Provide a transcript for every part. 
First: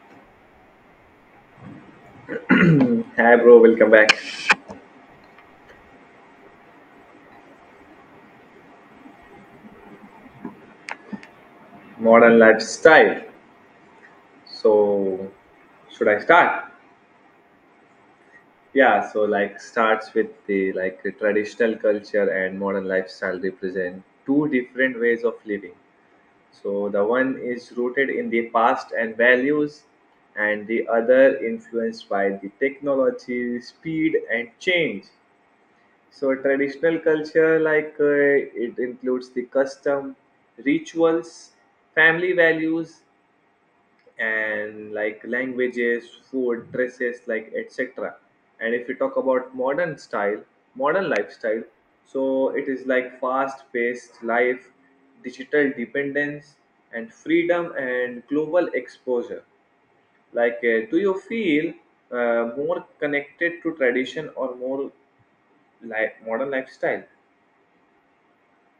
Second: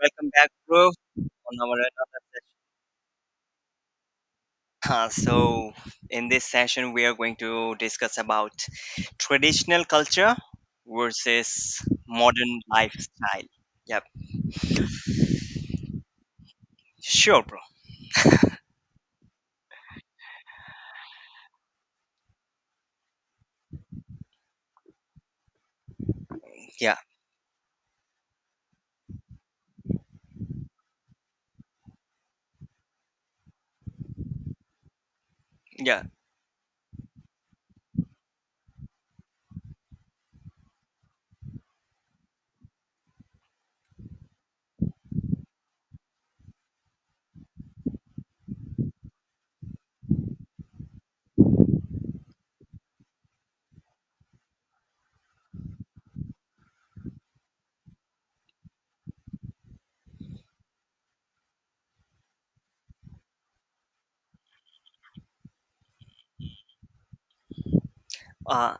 Welcome back, bro, on our another Hi, bro. Welcome back. session. In this session, we are going to discuss about traditional culture versus Modern modern lifestyle. lifestyle. Yep, So, should I start? sure, bro. Yeah. So, starts with the traditional culture and modern lifestyle represent two different ways of living. So, Yeah, the one is rooted in the past and values, and the other influenced by the technology, speed, and change. yeah. So, traditional culture it includes the custom, rituals, family values and like languages, food, dresses, like etc. And if you talk about modern lifestyle, so it is like fast-paced life, digital dependence, and freedom and global exposure. Like, do you feel more connected to tradition or more like modern lifestyle? Uh,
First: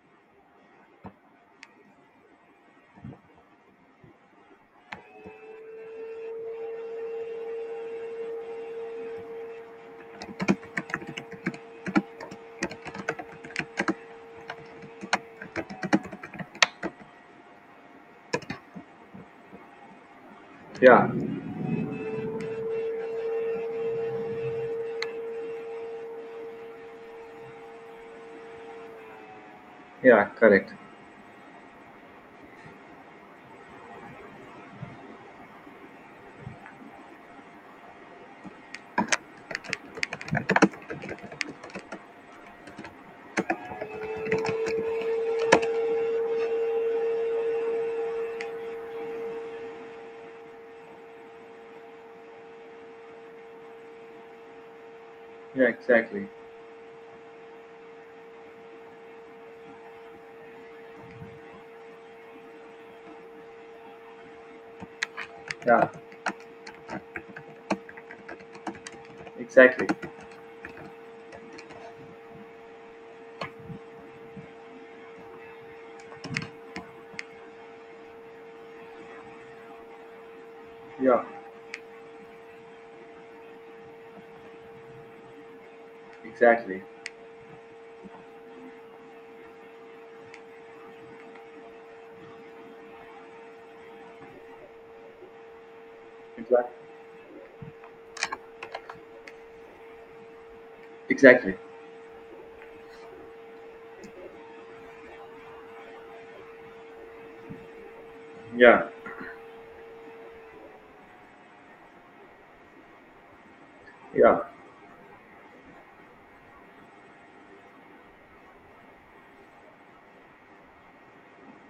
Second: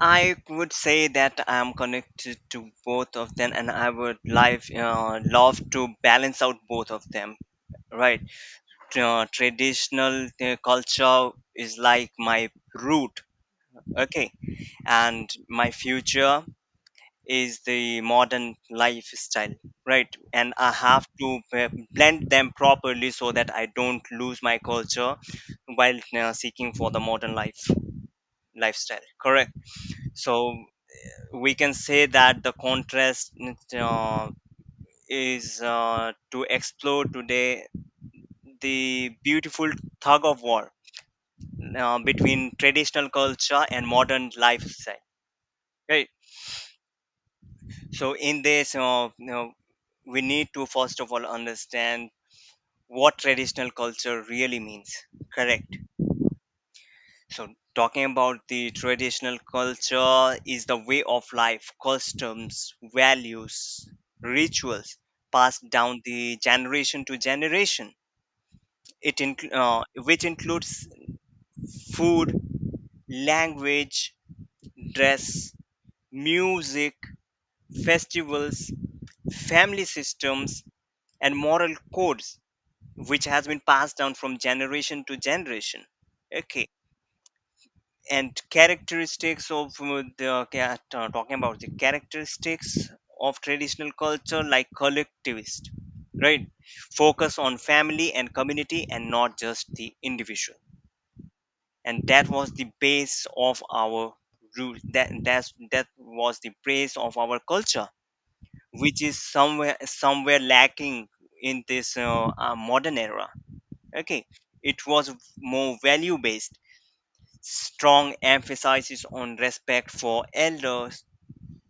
I would say that I'm connected to both of them, and I would live love to balance out both of them. Right, traditional culture is like my root, okay, and my future is the modern lifestyle, right, and I have Yeah, to blend them properly so that I don't lose my culture while seeking for the modern life lifestyle, correct? yeah, So correct. we can say that the contrast uh, is to explore today the beautiful tug of war between traditional culture and modern lifestyle, right? So in this, we need to first of all understand what traditional culture really means. Yeah, Correct. exactly. So, talking about the traditional culture, is the way of life, customs, values, rituals passed Yeah, down the generation to generation. It inc- uh, exactly. which includes food, language, dress, music, festivals, family systems, Yeah, and moral codes, which has been passed down from generation to generation. Okay, exactly. and characteristics of talking about the characteristics of traditional culture, like collectivist, right, Exactly. focus on family and community and not just the individual, Exactly. and that was the base of our rule, that was the base of our culture, Yeah, which is somewhere lacking in this modern era, okay. yeah, It was more value based, strong emphasis on respect for elders,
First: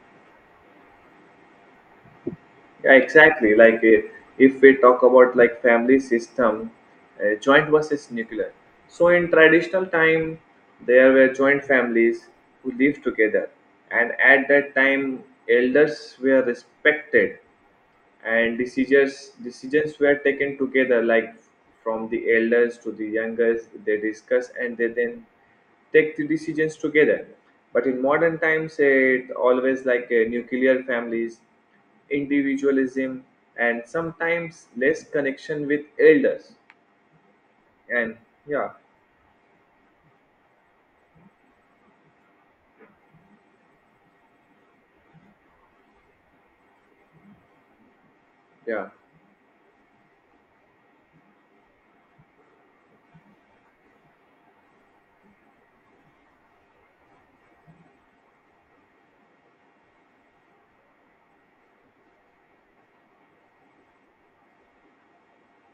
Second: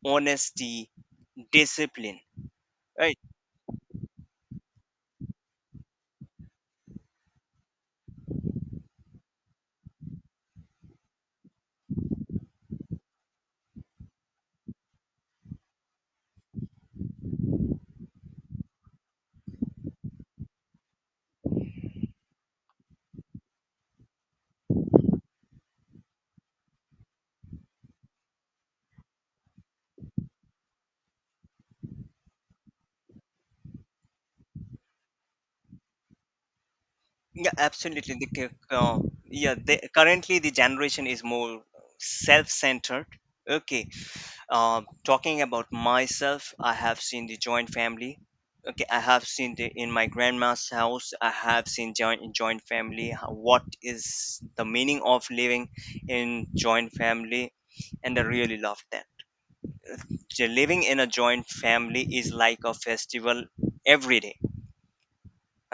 honesty, discipline. yeah, Right? exactly. Like if we talk about like family system, joint versus nuclear. So in traditional time, there were joint families who lived together, and at that time, elders were respected and decisions were taken together, like from the elders to the youngest they discuss and they then take the decisions together. But in modern times it always like nuclear families, individualism, and sometimes less connection with elders. Yeah, absolutely. And The, cu- yeah, yeah, the, Currently the generation is more self-centered. Okay. Talking about myself, I have seen the joint family. Okay, yeah, I have seen the in my grandma's house. I have seen joint family. What is the meaning of living in joint family? And I really loved that. So living in a joint family is like a festival every day,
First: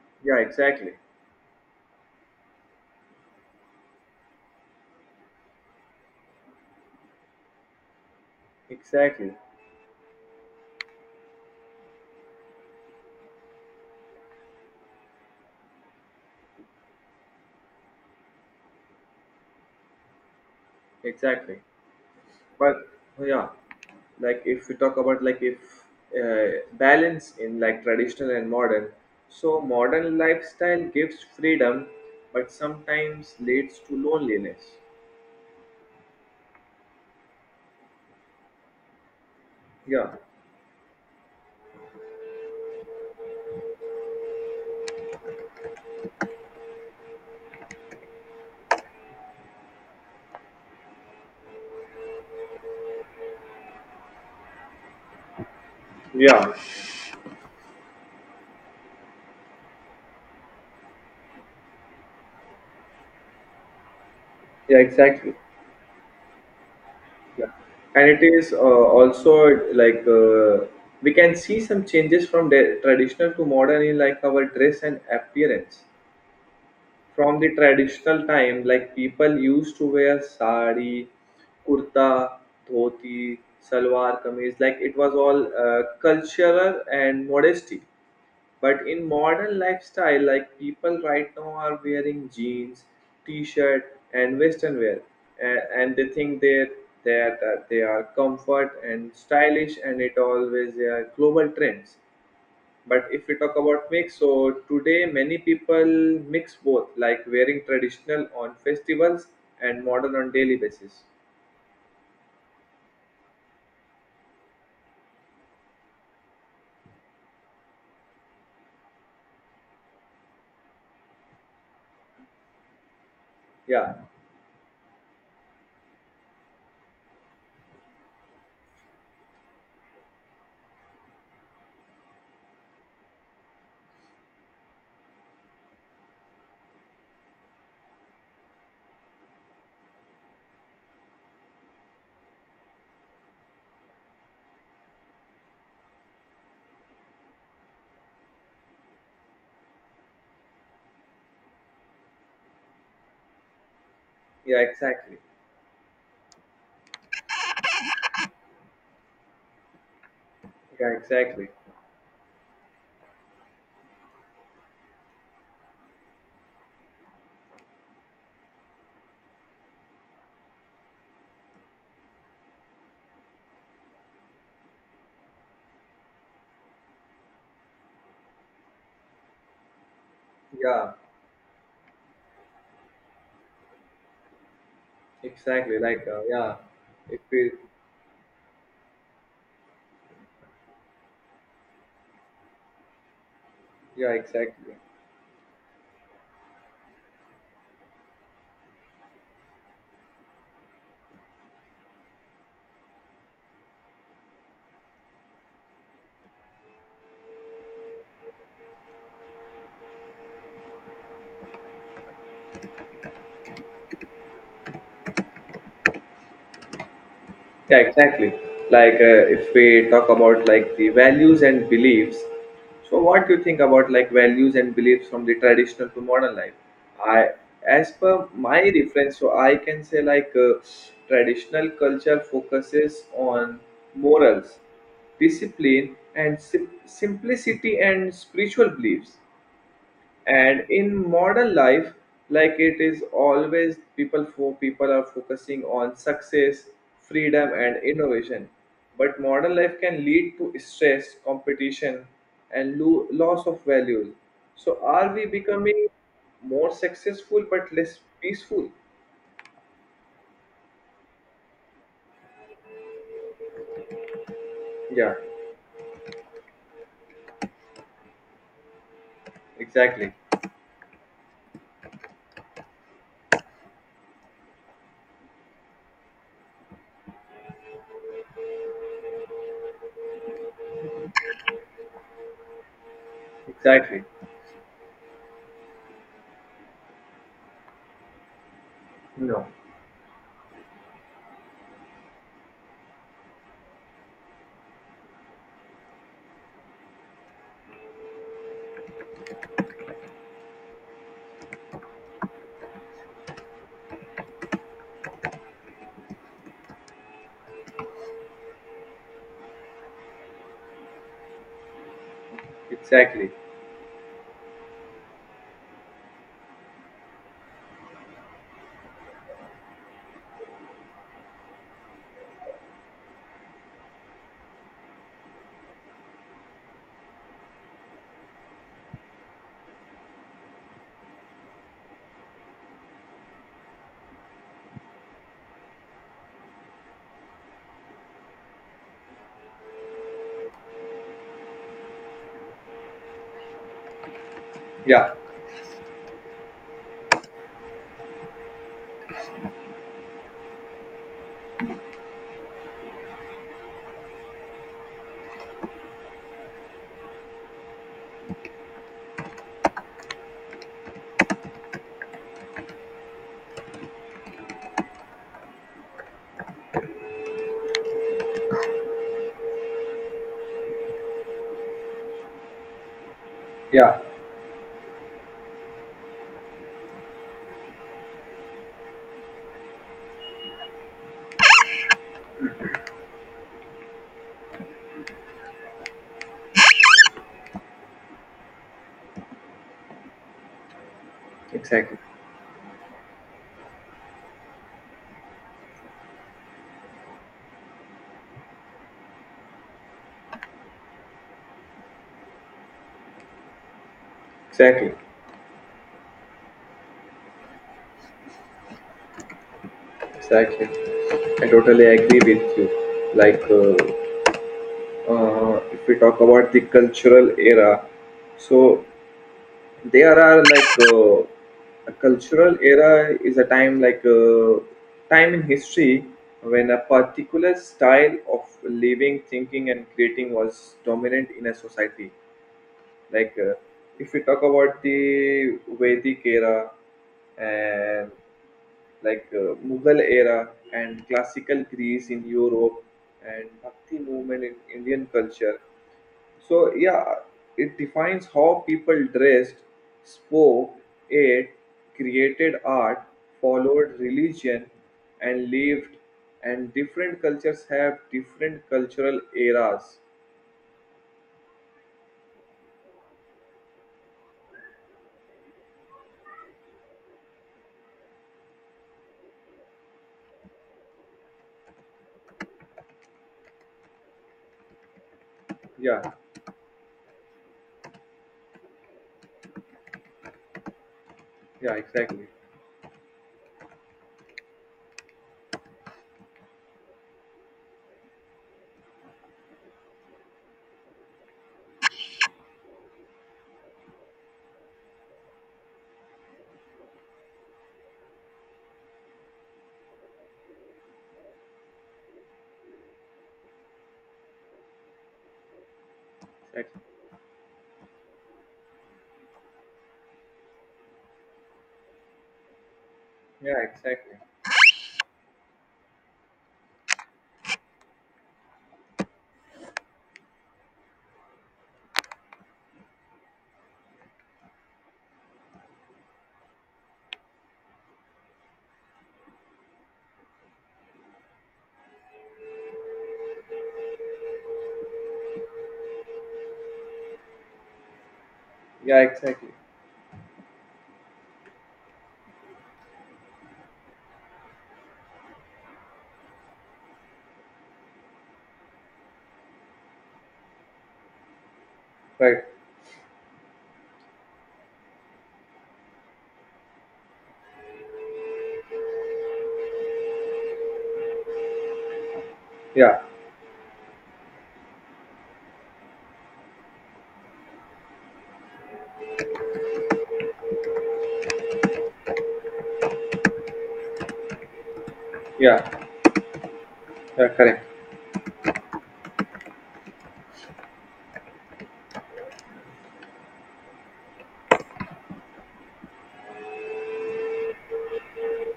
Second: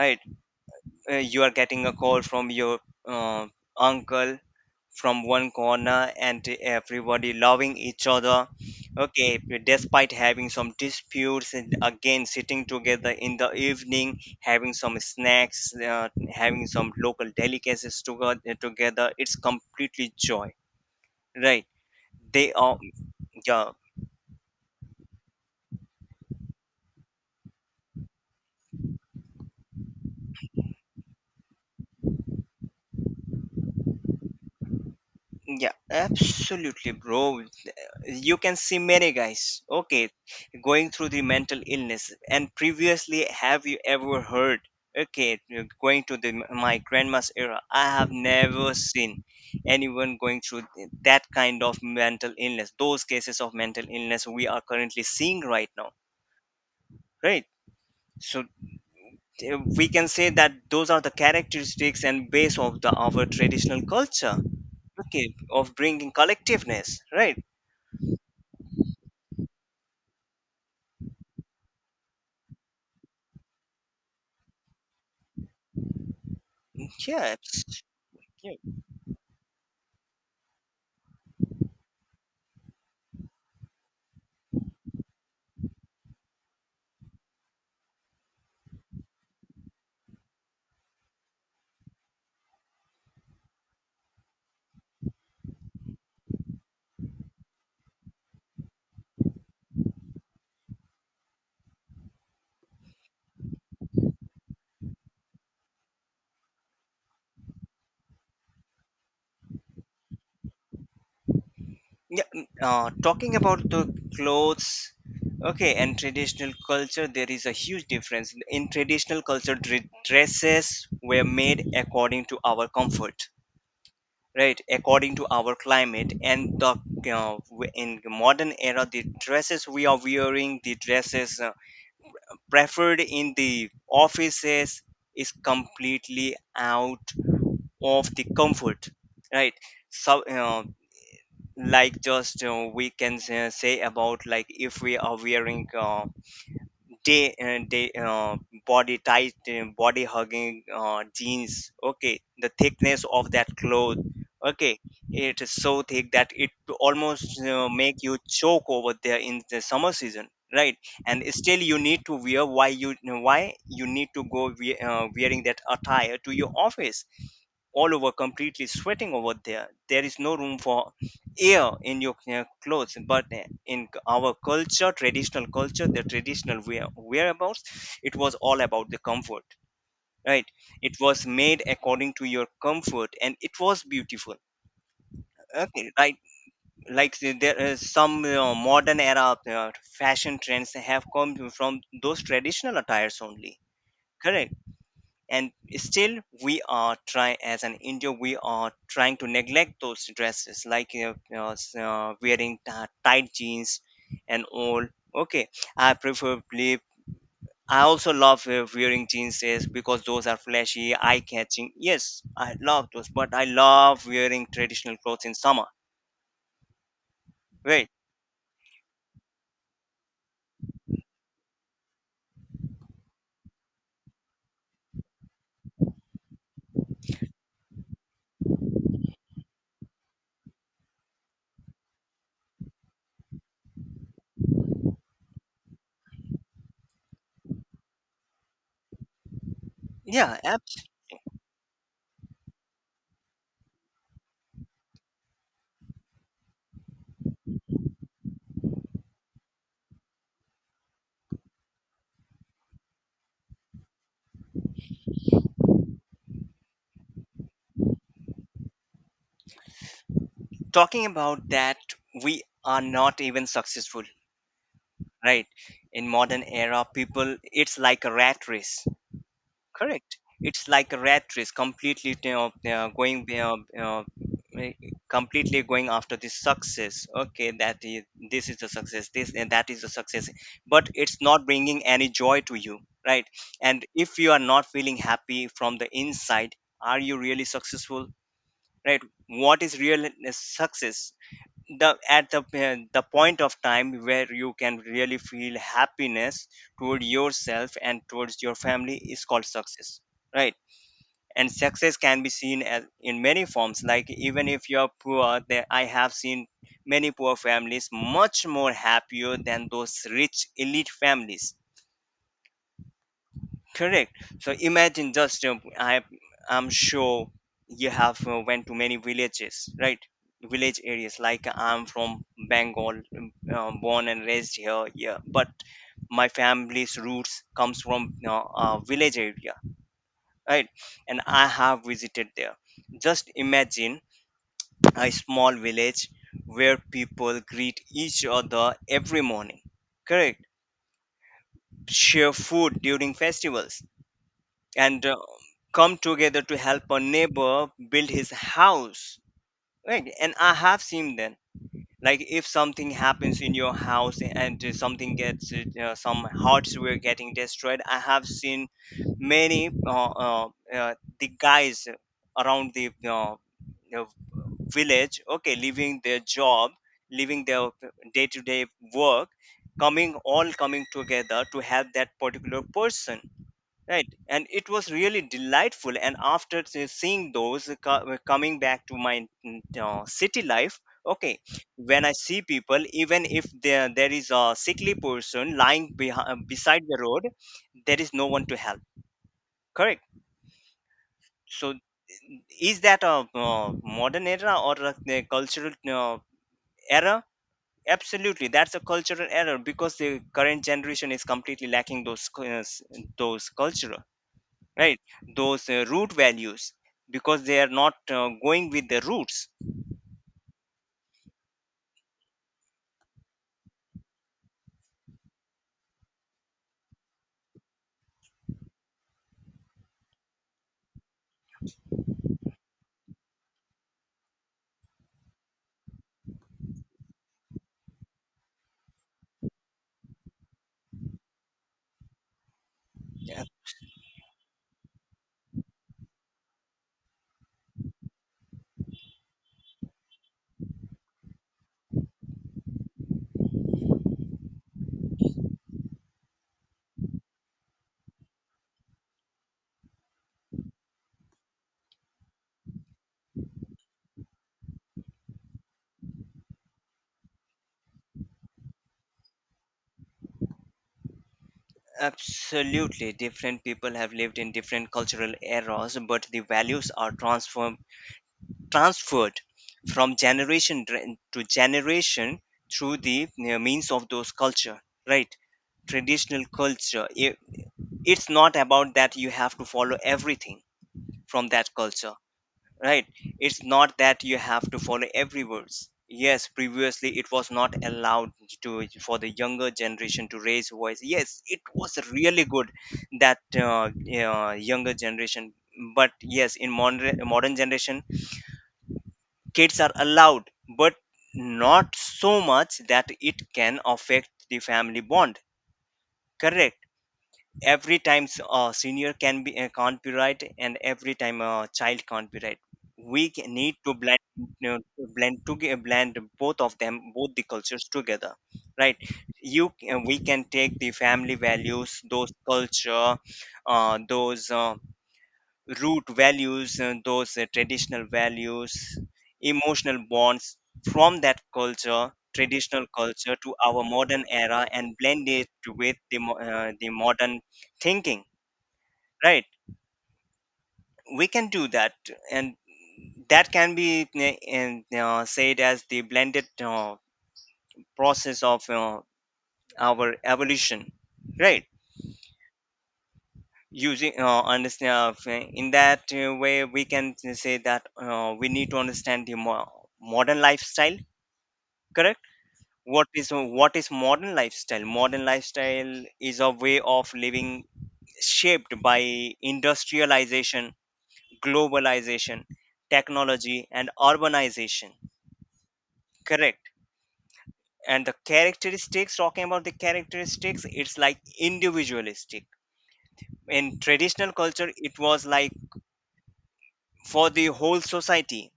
right? yeah, exactly, Uh, you are getting a call from your uh, uncle from one corner, and everybody loving each other, okay, exactly, despite having some disputes, and again sitting together in the evening, having some snacks, having some local delicacies together together, it's completely joy, exactly. right? They But are, yeah, yeah. If we talk about like if balance in like traditional and modern, so modern lifestyle gives freedom but sometimes leads to loneliness. Yeah, absolutely, bro. You can see many guys, okay, Yeah, going through the mental illness, and previously have you ever heard? Okay, you're going to the my grandma's era, I have never seen anyone going through that kind of mental illness, those cases of mental illness we are currently seeing right now, yeah, right? So we can say that those are the characteristics and base of the our traditional culture, yeah, okay, exactly. of bringing collectiveness, right? Yeah, and it is also like uh, we can see some changes from the traditional to modern in like our dress and appearance. yeah From the abs- traditional time like people used to wear sari, kurta, dhoti, salwar kameez, like it was all cultural and modesty. But in modern lifestyle, like people right now are wearing jeans, t-shirt, and western wear. And they think they that they are comfort and stylish, and it always they are global trends. But if we talk about mix, so today many people mix both, like wearing traditional on festivals and modern on daily basis. Yeah, talking about the clothes, okay, and traditional culture, there is a huge difference. In traditional culture, dresses were made according to our comfort, Yeah, right? According to our climate, and the in the modern era, the dresses we are wearing, the dresses preferred in the offices, is completely out of the comfort, right? So, like just we can say about, like, if we are wearing day day body tight body hugging jeans, okay, the thickness of that cloth, yeah, yeah, okay, exactly. it is so thick that it almost make you choke over there in the summer season, right? Yeah, And exactly. still you need to wear. Why you need to go wearing that attire to your office, all over completely sweating over there, there is no room for air in your clothes. But our culture, traditional culture, the traditional wear, whereabouts, it was all about the comfort, right? Yeah, It was made according to your comfort, and it was beautiful. exactly. Okay, Like, right, yeah, like if we, there is some modern era uh, fashion trends have come from those traditional attires only, yeah, correct? exactly. And still we are trying, as an India, we are trying to neglect those dresses, like, you know, s- uh, wearing t- tight jeans and all, okay. I preferably, I also love wearing jeans, is because those are flashy, eye catching, yes, I love those, but I love wearing traditional clothes in summer, Yeah, right? exactly. Like if we talk about like the values and beliefs, so what do you think about like values and beliefs from the traditional to modern life? I, as per my reference, so I can say traditional culture focuses on morals, discipline, and simplicity and spiritual beliefs. yeah ab- And in modern life, like it is always people are focusing on success, freedom, and innovation. But modern life can lead to stress, competition, and loss of value. So are we becoming more successful but less peaceful? Talking about that, we are not even successful, Yeah, right? In modern era, people, it's like a rat race. exactly, Correct. It's like a rat race, completely, you know, eh, completely going after this success. Okay, that is, this is the success. This and that is the success, but it's not bringing any joy to you, right? And exactly. if you are not feeling happy from the inside, are you really successful, right? No, What is real success? The at the point of time where you can really feel happiness toward yourself and towards your family is called success, right? And success can be seen as in many forms, like, even if you're poor. There I have seen many poor families much more happier than those rich elite families. exactly. Correct. So imagine, just I'm sure you have went to many villages, right? Village areas. Like, I'm from Bengal, born and raised here. Yeah, but my family's roots comes from, you know, a village area, right? And I have visited there. Just imagine a small village where people greet each other every morning. Correct. Share food during festivals, and Yeah, come together to help a neighbor build his house, right? And I have seen that, like, if something happens in your house, and something gets some hardware getting destroyed, I have seen many uh, the guys around the uh, village, okay, leaving their job, leaving their day-to-day work, coming all coming together to help that particular person. yeah, Right, and it was really delightful. And after seeing those coming back to my city life, okay, when I see people, even if there is a sickly person lying behind, beside the road, there is no one to help. Correct. So, exactly, is that a modern era, or a cultural error? Absolutely, that's a cultural error, because the current generation is completely lacking those culture. exactly, Right, those root values, because they are not going with the roots. exactly. I totally agree with you. Like. If we talk about the cultural era, so there are a cultural era is a time time in history when a particular style of living, thinking, and creating was dominant in a society. Like Ab- if we talk about the Vedic era and Mughal era and classical Greece in Europe and Bhakti movement in Indian culture. So yeah, it defines how people dressed, spoke, ate, created art, followed religion, and lived. And different cultures have different cultural eras. Absolutely, different people have lived in different cultural eras, but the values are transformed transferred from generation dra- to generation through the means of those culture, right? Yeah, Traditional it's not about that you have to follow everything from that yeah, culture, exactly. right? It's not that you have to follow every words. Yes, previously it was not allowed to for the younger generation to raise voice. Yes, it was really good that younger generation. But yes, in modern generation, kids are allowed, but not so much that it can affect the family bond, correct? Exactly. Senior can't be right, and every time a child can't be right. Yeah, need to exactly. blend, you know, blend both of them, both the cultures together, right? We can take the family values, those culture, those root values, and those traditional values, emotional bonds, from that culture, traditional culture, to our modern era, and blend it with the modern thinking, Yeah, right? exactly. We can do that. And that can be said as the blended process of our evolution, right? Right. In that way, we can say that we need to understand the modern lifestyle, correct? Yeah, What is modern lifestyle? Modern lifestyle is a way of living shaped by industrialization, globalization, technology and urbanization, yeah, correct? yeah, correct. And the characteristics, talking about the characteristics, it's like individualistic. In traditional culture, it was like for the whole society,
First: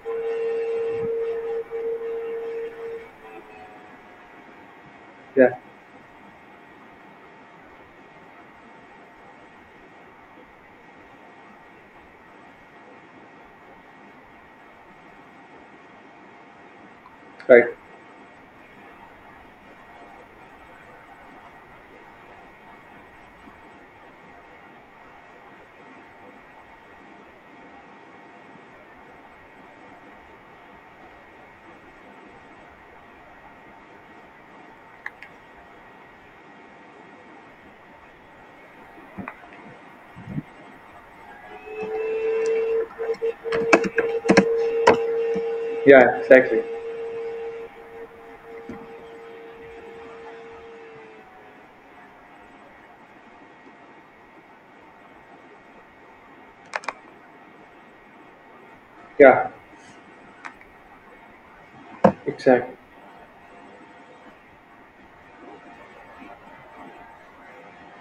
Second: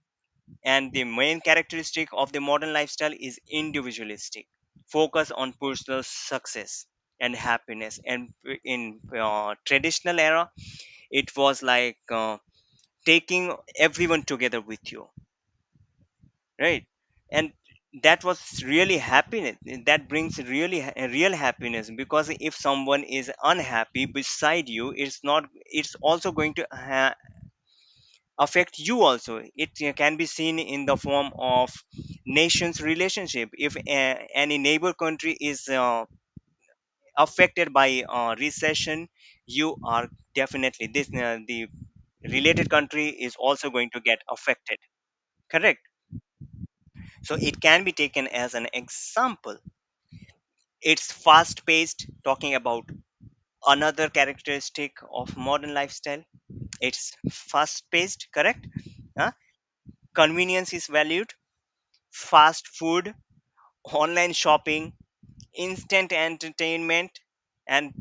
and the main characteristic of the modern lifestyle is individualistic, focus on Yeah, personal success and happiness. And in traditional era, it was like taking everyone together with you, right? And right. that was really happiness. That brings really real happiness, because if someone is unhappy beside you, it's not, it's also going to affect you also. It can be seen in the form of nations relationship. If any neighbor country is affected by recession, you are definitely, this the related country is also going to get affected, correct? Yeah, exactly. So it can be taken as an example. It's fast paced, talking about another characteristic of modern lifestyle, it's fast paced, correct? Huh? Yeah, Convenience is valued. Fast exactly. food, online shopping, instant entertainment, and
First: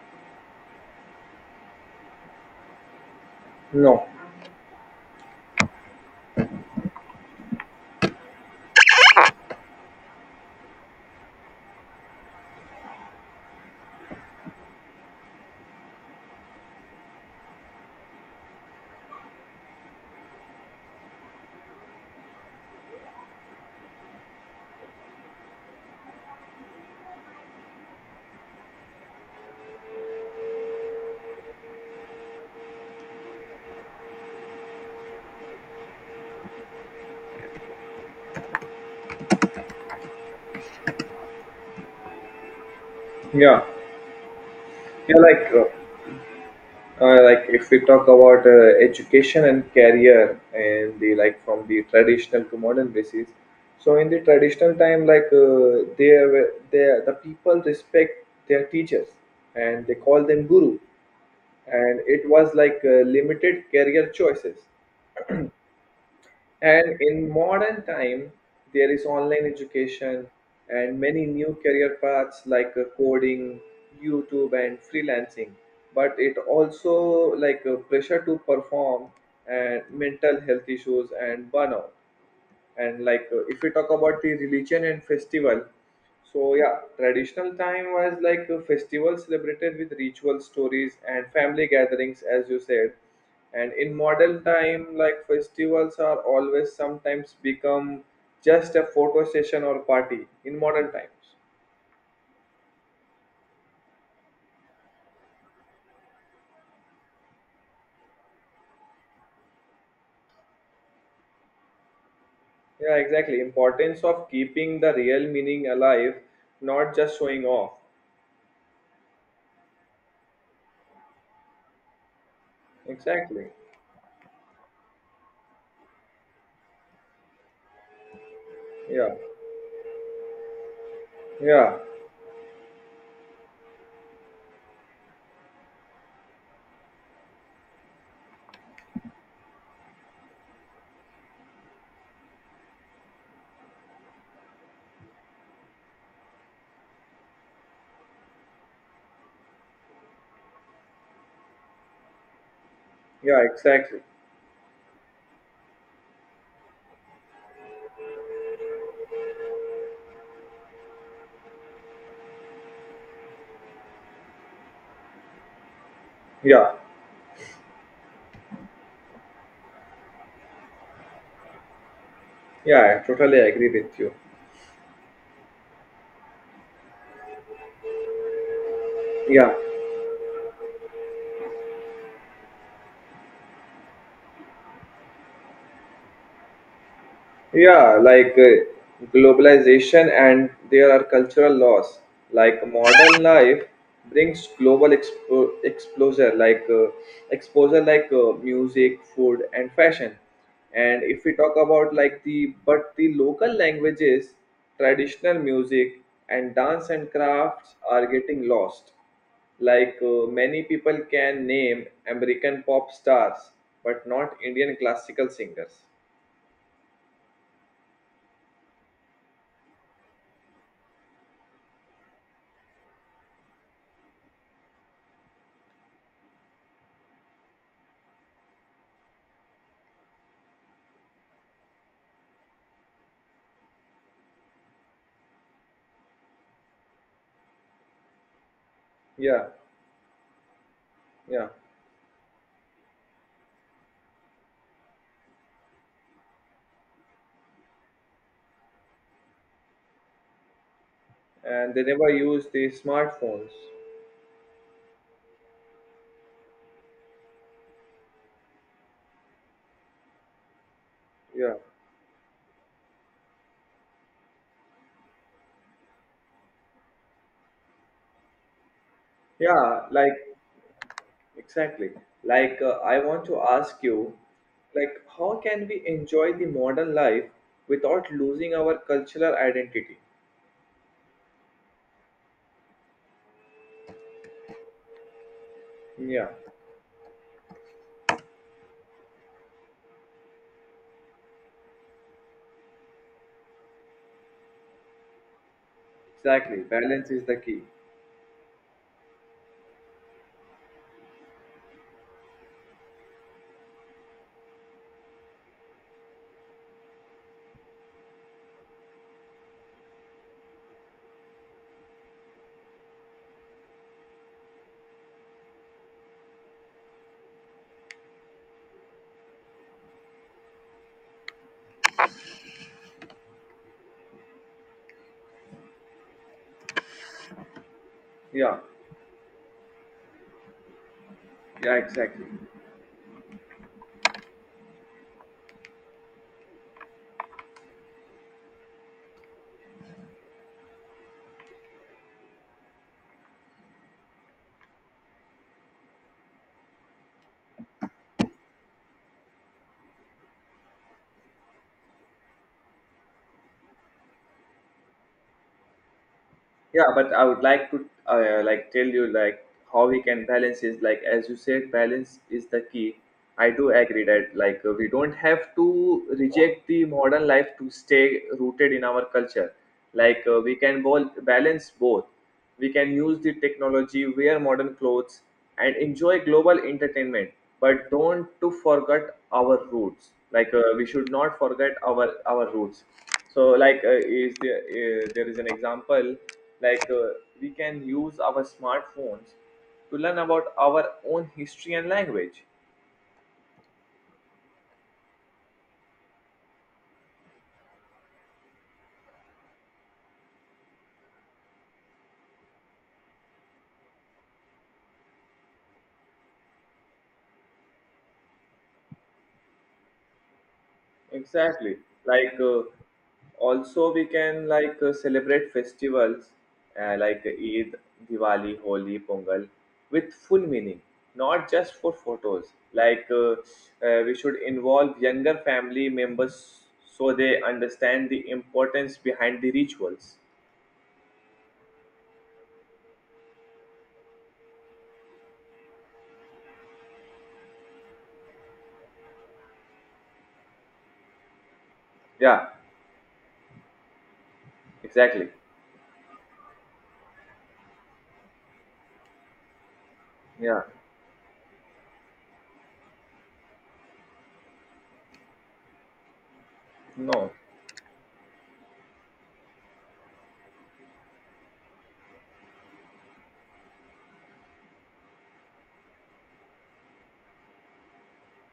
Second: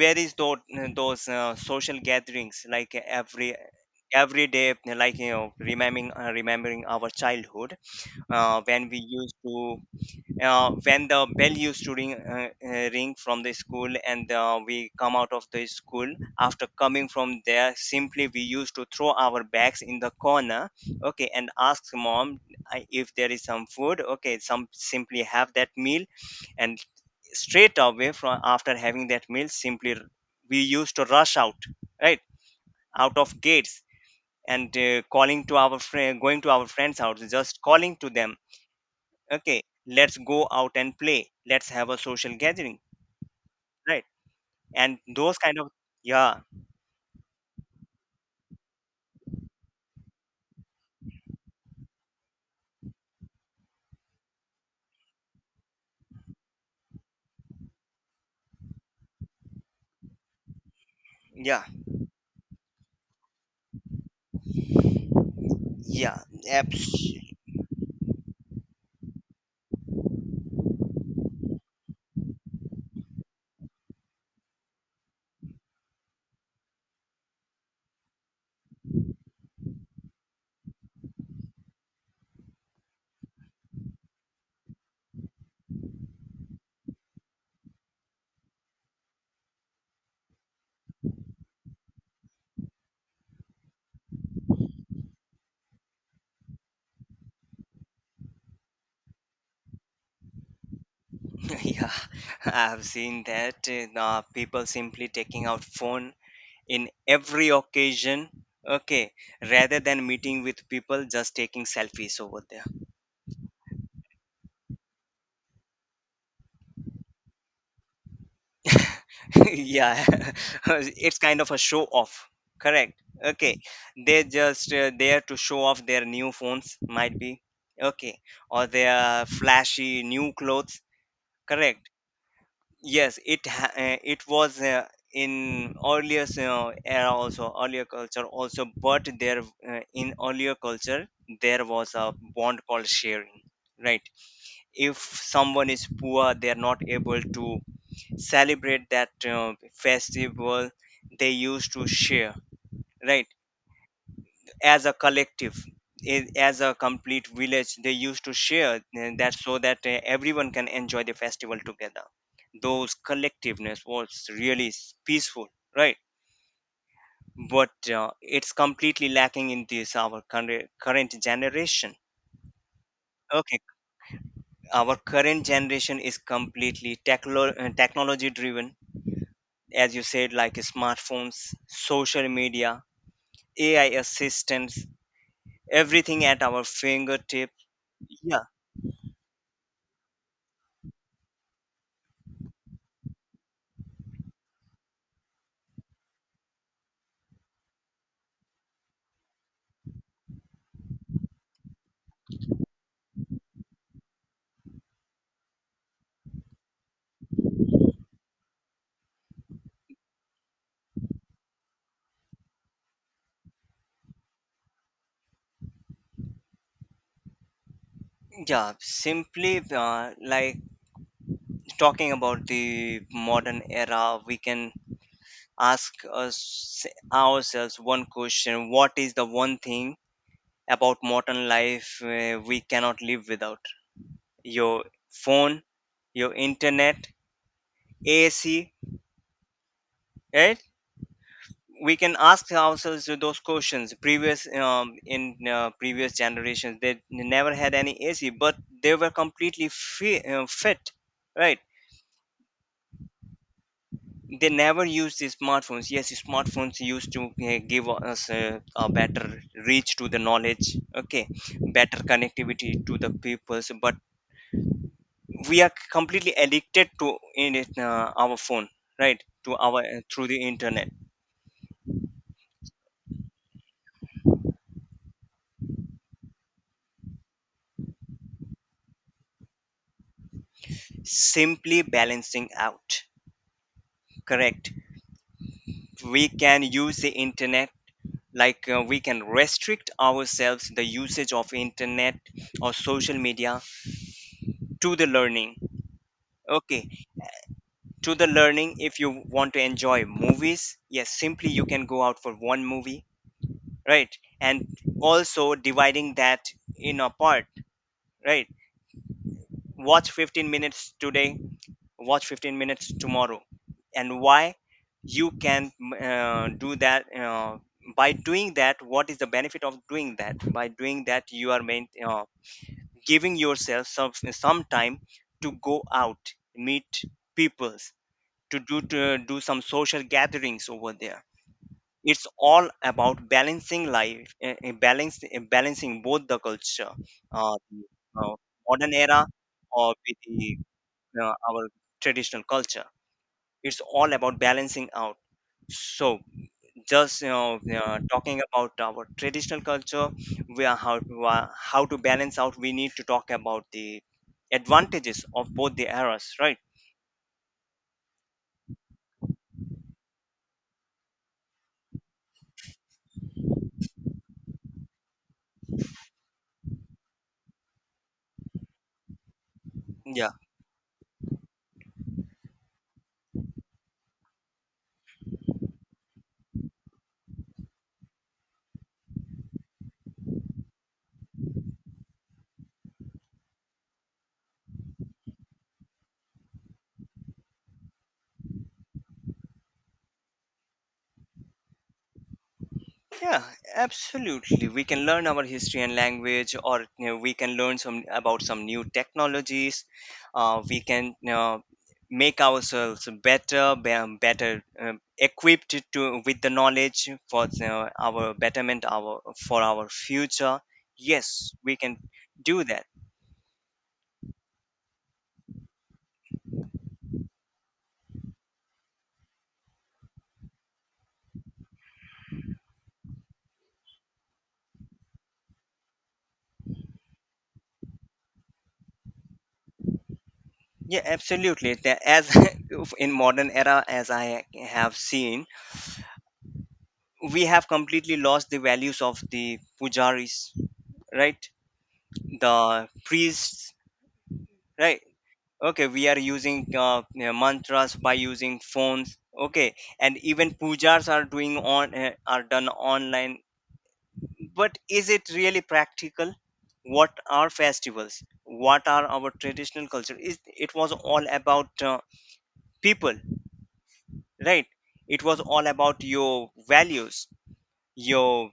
where is those social gatherings like every No. every day, remembering remembering our childhood. When we used to when the bell used to ring from the school and we come out of the school. After coming from there simply we used to throw our bags in the corner. Okay, and ask mom, if there is some food, okay, some simply have that meal. And straight away from after having that meal simply we used to rush out, right, out of gates. And calling to our friend, going to our friends house, just calling to them, okay, let's go out and play, let's have a social gathering, Yeah, right? And yeah, those kind of, yeah. If we talk about education and career and the like from the traditional to modern basis. So in the traditional time like they were they the people respect their teachers and they call them guru, yeah and it was limited career choices. yeah And in abs- modern time, there is online education and many new career paths like coding, YouTube, and freelancing. But it also pressure to perform and mental health issues and burnout. And if we talk about the religion and festival, so yeah, traditional time was like a festival celebrated with ritual stories and family gatherings, as you said. And in modern time, like festivals are always sometimes become just a photo session or party in modern times. yeah, I've seen that. People simply taking out phone in every occasion, okay, rather than meeting with people, just taking selfies over there. Yeah, exactly, importance of keeping the real meaning alive, not just showing off. Yeah, it's kind of a show off, correct? Exactly. Okay, they're just there to show off their new phones, might be, okay, or Yeah. their flashy new clothes, Yeah. correct? Yes it ha- uh, it was uh, in earlier uh, era also, earlier culture also, but there, in earlier culture there was a bond called sharing, right? If someone is poor, they are not able to celebrate that festival, they used to share, right? Yeah, exactly. As a collective, as a complete village they used to share, that, so that everyone can enjoy the festival together. Those collectiveness was really peaceful, right? Yeah. But it's completely lacking in this our current generation. Yeah, I totally Okay, agree with you. our current generation is completely technology driven. Yeah, As you said, like smartphones, social media, AI assistants, everything at our fingertip. yeah, Yeah, globalization and there are cultural laws. Like modern life brings global exposure, music, food, and fashion. And if we talk about the local languages, traditional music and dance and crafts are getting lost. Like many people can name American pop stars, but not Indian classical singers. yeah. Simply like talking about the modern era, we can ask us ourselves one question: what is the one thing about modern life we cannot live without? Your phone, your internet, AC. Yeah. Yeah, We can ask ourselves those questions. Previous um, in uh, previous generations they never had any ac, but they were completely fit, right? and they never use the smartphones. They never used the smartphones. Yes, smartphones used to give us a better reach to the knowledge, okay, Yeah, better connectivity to the peoples, but we are completely addicted to in it, our phone, right, to our, yeah, like through the internet. exactly. Like I want to ask you, like how can we enjoy the modern life without losing our cultural identity? Simply balancing out, correct? We Yeah, can use the internet, like we can restrict ourselves the usage of internet or social media to the learning, exactly. okay, Balance is the key. to the learning. If you want to enjoy movies, yes, simply you can go out for one movie, right? And also dividing that in a part, right, watch 15 minutes today, watch 15 minutes tomorrow. And why you can do that. By doing that, what is the benefit of doing that? By doing that, you are giving yourself some time to go out, meet peoples, Yeah, to do some social gatherings over there. yeah, It's exactly. all about balancing life balancing both the culture, uh, the, uh, modern era, or with the, our traditional culture. It's all about balancing out. So, just talking about our traditional culture, we are how to balance out, we need to talk about the advantages of both the eras, right? Yeah, but I would like to tell you like how we can balance is like, as you said, balance is the key. I do agree that we don't have to reject the modern life to stay rooted in our culture. Like Yeah. We can balance both. We can use the technology, wear modern clothes, and enjoy global entertainment, but don't to forget our roots. Like we should not forget our roots. So like there is an example like we can use our smartphones to learn about our own history and language. Yeah, absolutely. We can learn our history and language, or you know, we can learn some about some new technologies. We can make ourselves better, better equipped to with the knowledge for you, our betterment, our, for our future. Yes, we Exactly. can Like do that. also we can celebrate festivals, like Eid, Diwali, Holi, Pongal with full meaning, not just for photos. Like we should involve younger family members so they understand the importance behind the rituals. Yeah, absolutely. As in modern era, as I have seen, we have completely lost the values of the pujaris, right? Yeah, The priests, right? exactly. Okay, we are using mantras by using phones, okay, and even Yeah. pujas are doing on, are done online. But is it really practical? What No. are festivals, what are our traditional culture? Is it was all about people, right? It was all about your values, your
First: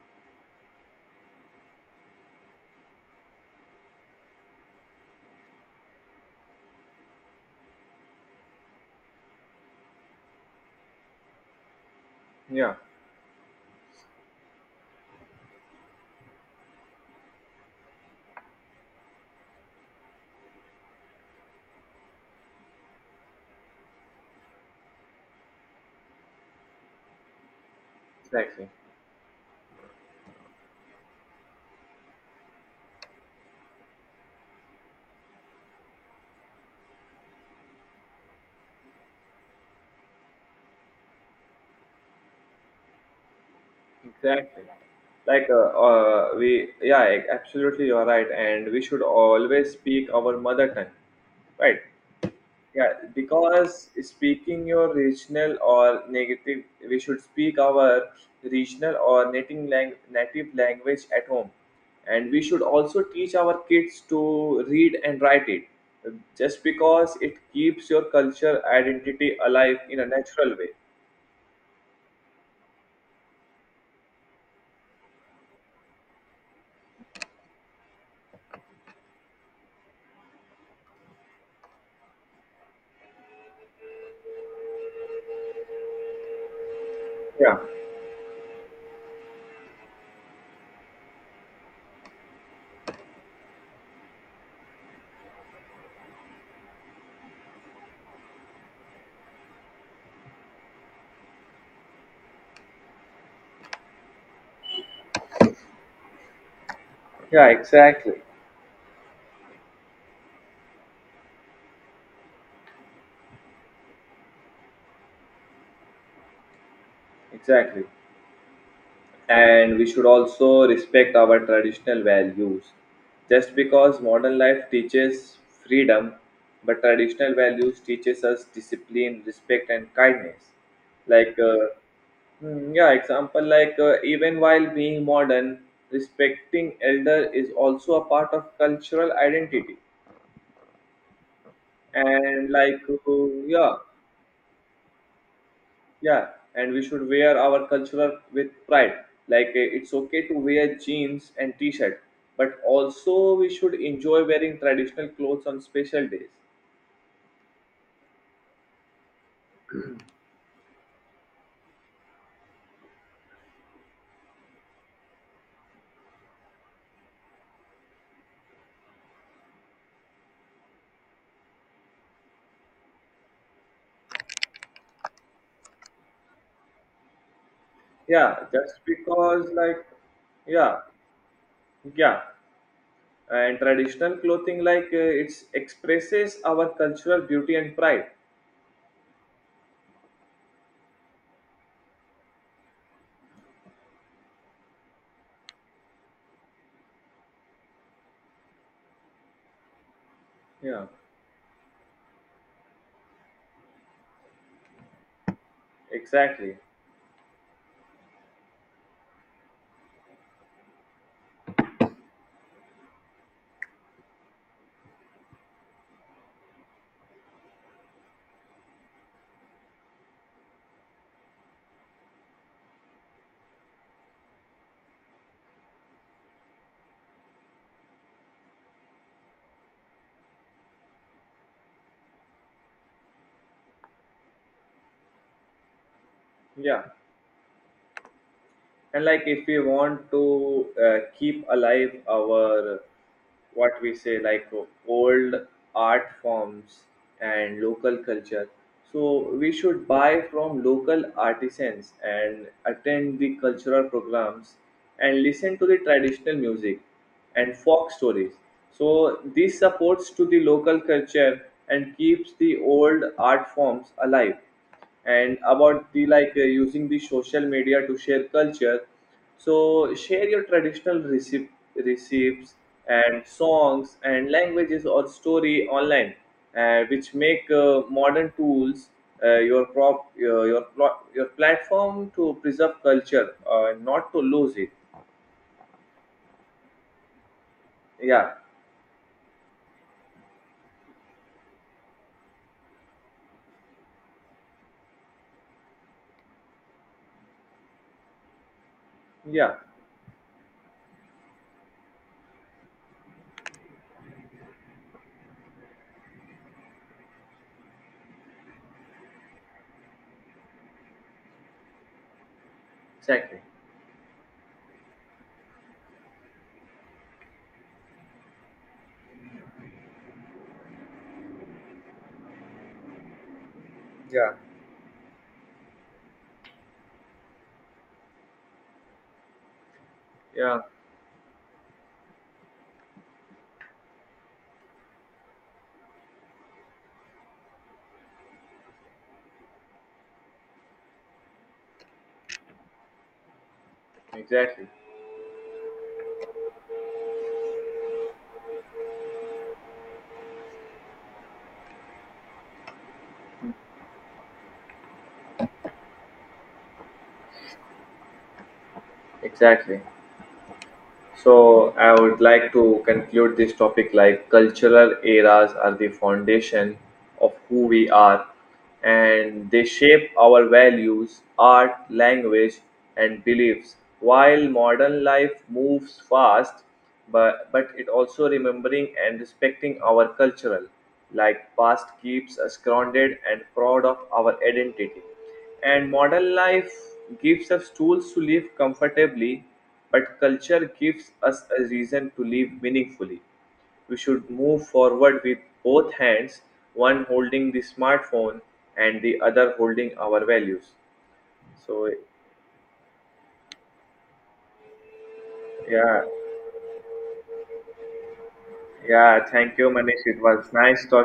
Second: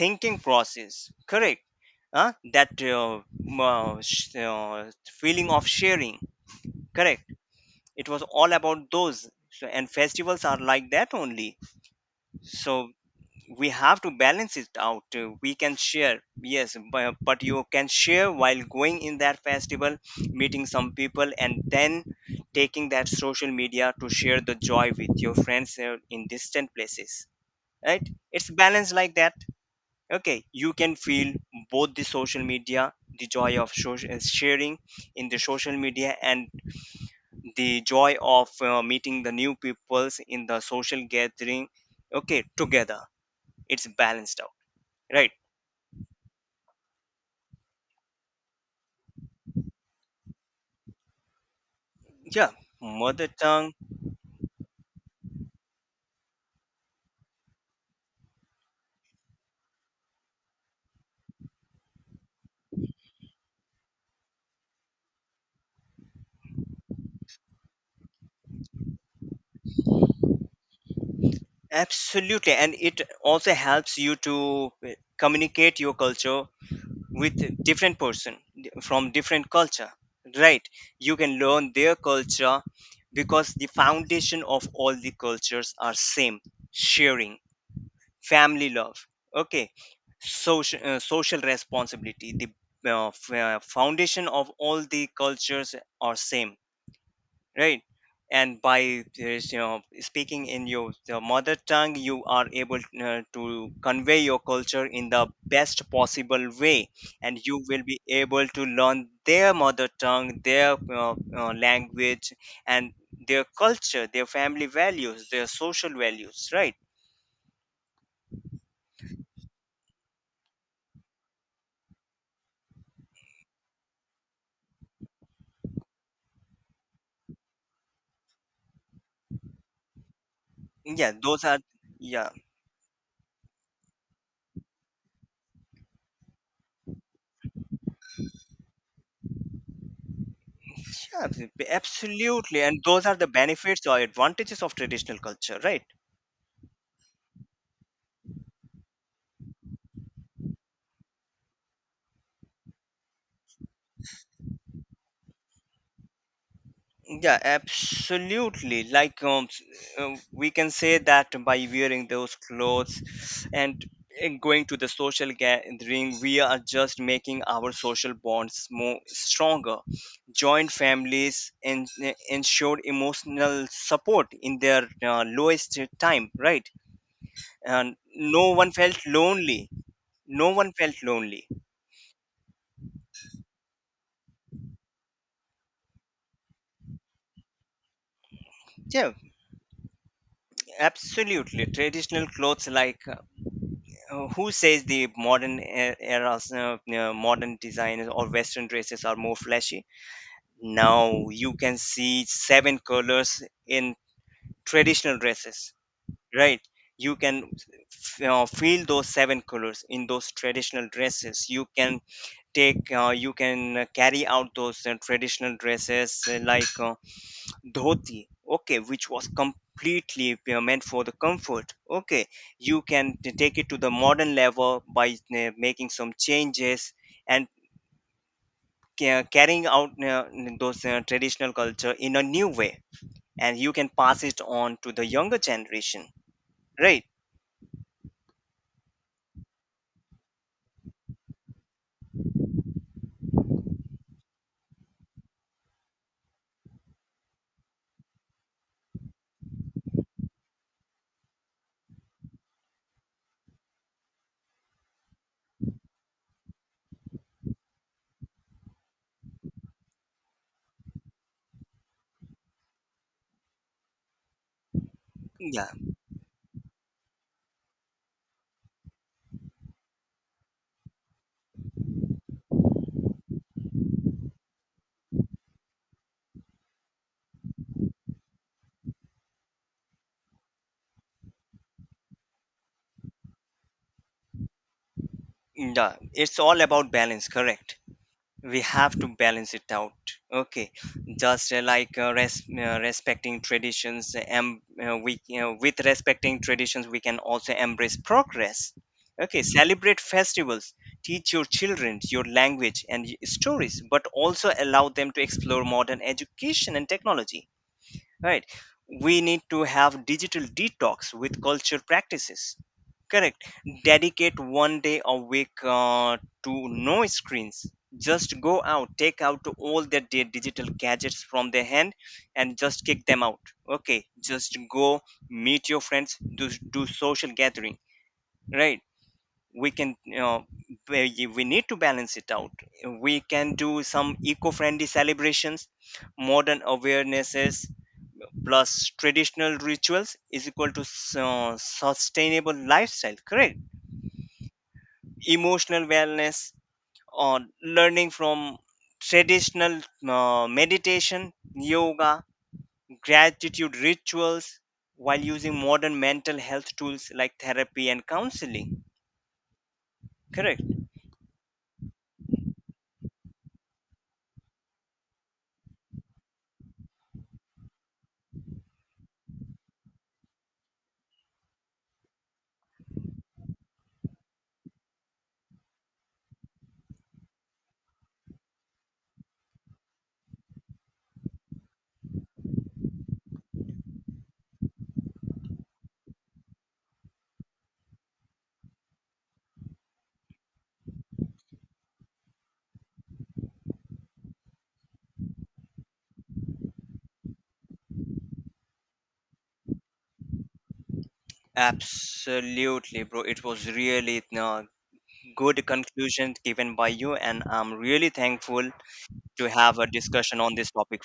thinking process, correct? Huh? That m- uh, sh- uh, feeling of sharing, correct? It was all about those. So, and festivals are like that only. Yeah, So we have to balance it out. We can share, yes, but you can share while going in that festival, meeting some people, and then taking that social media to share the joy with your friends in distant places, right? It's exactly. balanced like that. Okay, you can feel both the social media, the joy of sharing in the social media, and the joy of meeting the new peoples in the social gathering, okay, together. It's balanced out, Exactly. right? Like, we, yeah, absolutely, you're right. And we should always speak our mother tongue, right? Yeah. Yeah, Mother tongue. because speaking your regional or negative, we should speak our regional or native, native language at home. And we should also teach our kids to read and write it, just because it keeps your culture identity alive in a natural way. Absolutely, and it also helps you to uh, communicate your culture with different person, from different culture, right? You can learn their culture, because the foundation of all the cultures are same: sharing, Yeah, family love, okay, social responsibility. The foundation of all the cultures are same, right? And by there's, you know speaking in your mother tongue, you are able to convey your culture in the best possible way, and yeah, you will be exactly, able to learn their mother tongue, their language, and their culture, their family values, their social values, right? exactly. And we should also respect our traditional values. Just because modern life teaches freedom, but traditional values teaches us discipline, respect, and kindness. Yeah, Like those are, yeah. mm, yeah, example like even while being modern, respecting elder is also a part of cultural identity. Yeah, And absolutely. And like those are the yeah, benefits or advantages of traditional culture, right? yeah, and we should wear our cultural with pride. Like it's okay to wear jeans and t-shirt, but also we should enjoy wearing traditional clothes on special days. Yeah, absolutely. Like we can say that by wearing those clothes and and going to the social gathering, we are just making our social bonds more stronger. Joint families and ensure emotional support in their lowest time, right? And Yeah, no one just felt because lonely. like No one yeah, felt lonely. yeah, and traditional clothing it expresses our cultural beauty and pride. Yeah. Absolutely, traditional clothes, like who says the modern eras, modern designs or Western dresses are more flashy? Yeah, Now you can see seven colors in traditional dresses, exactly. right? You can feel those seven colors in those traditional dresses. You can you can carry out those traditional dresses like, dhoti, okay, which was completely you meant for the comfort, okay, you can take it to the modern level by making some changes, and carrying out those traditional culture in a new way, and you can pass it on to the younger generation, Yeah. right? And like if we want to keep alive our what we say like old art forms and local culture, so we should buy from local artisans and attend the cultural programs and listen to the traditional music and folk stories. So this supports to the local culture and keeps the old art forms alive. And Yeah. about the like using the social media to share culture, so share your traditional receipts and songs and languages or story online, which make modern tools your prop your, plo- your platform to preserve culture, not to lose it. Yeah, it's all about balance, correct? Yeah, We have to balance it out, okay. Just respecting traditions and with respecting traditions we can also embrace progress, okay, yeah, celebrate festivals, teach your children your language and stories, but also allow them to explore modern education and technology, right? We need to have digital detox with culture practices, exactly. correct. Dedicate one day a week, to no screens, just go out, take out all their digital gadgets from their hand and just kick them out, okay, Yeah. just go meet your friends, do social gathering, right? We can, you know, Yeah, where we need to balance it out. We can do some eco-friendly celebrations. Modern awarenesses plus traditional rituals is equal to sustainable lifestyle, correct. exactly, Emotional wellness, or learning from traditional meditation, yoga, gratitude rituals while using modern mental health tools like therapy and counseling, exactly. correct. So I would like to conclude this topic like cultural eras are the foundation of who we are and they shape our values, art, language, and beliefs. While modern life moves fast, but it also remembering and respecting our cultural like past keeps us grounded and proud of our identity. And modern life gives us tools to live comfortably, but culture gives us a reason to live meaningfully. We should move forward with both hands, one holding the smartphone and the other holding our values. So, Absolutely, bro, it was really uh, good yeah, conclusion given by you and I'm really thankful yeah, to thank you, have a Manish. It discussion was on this nice topic. talking.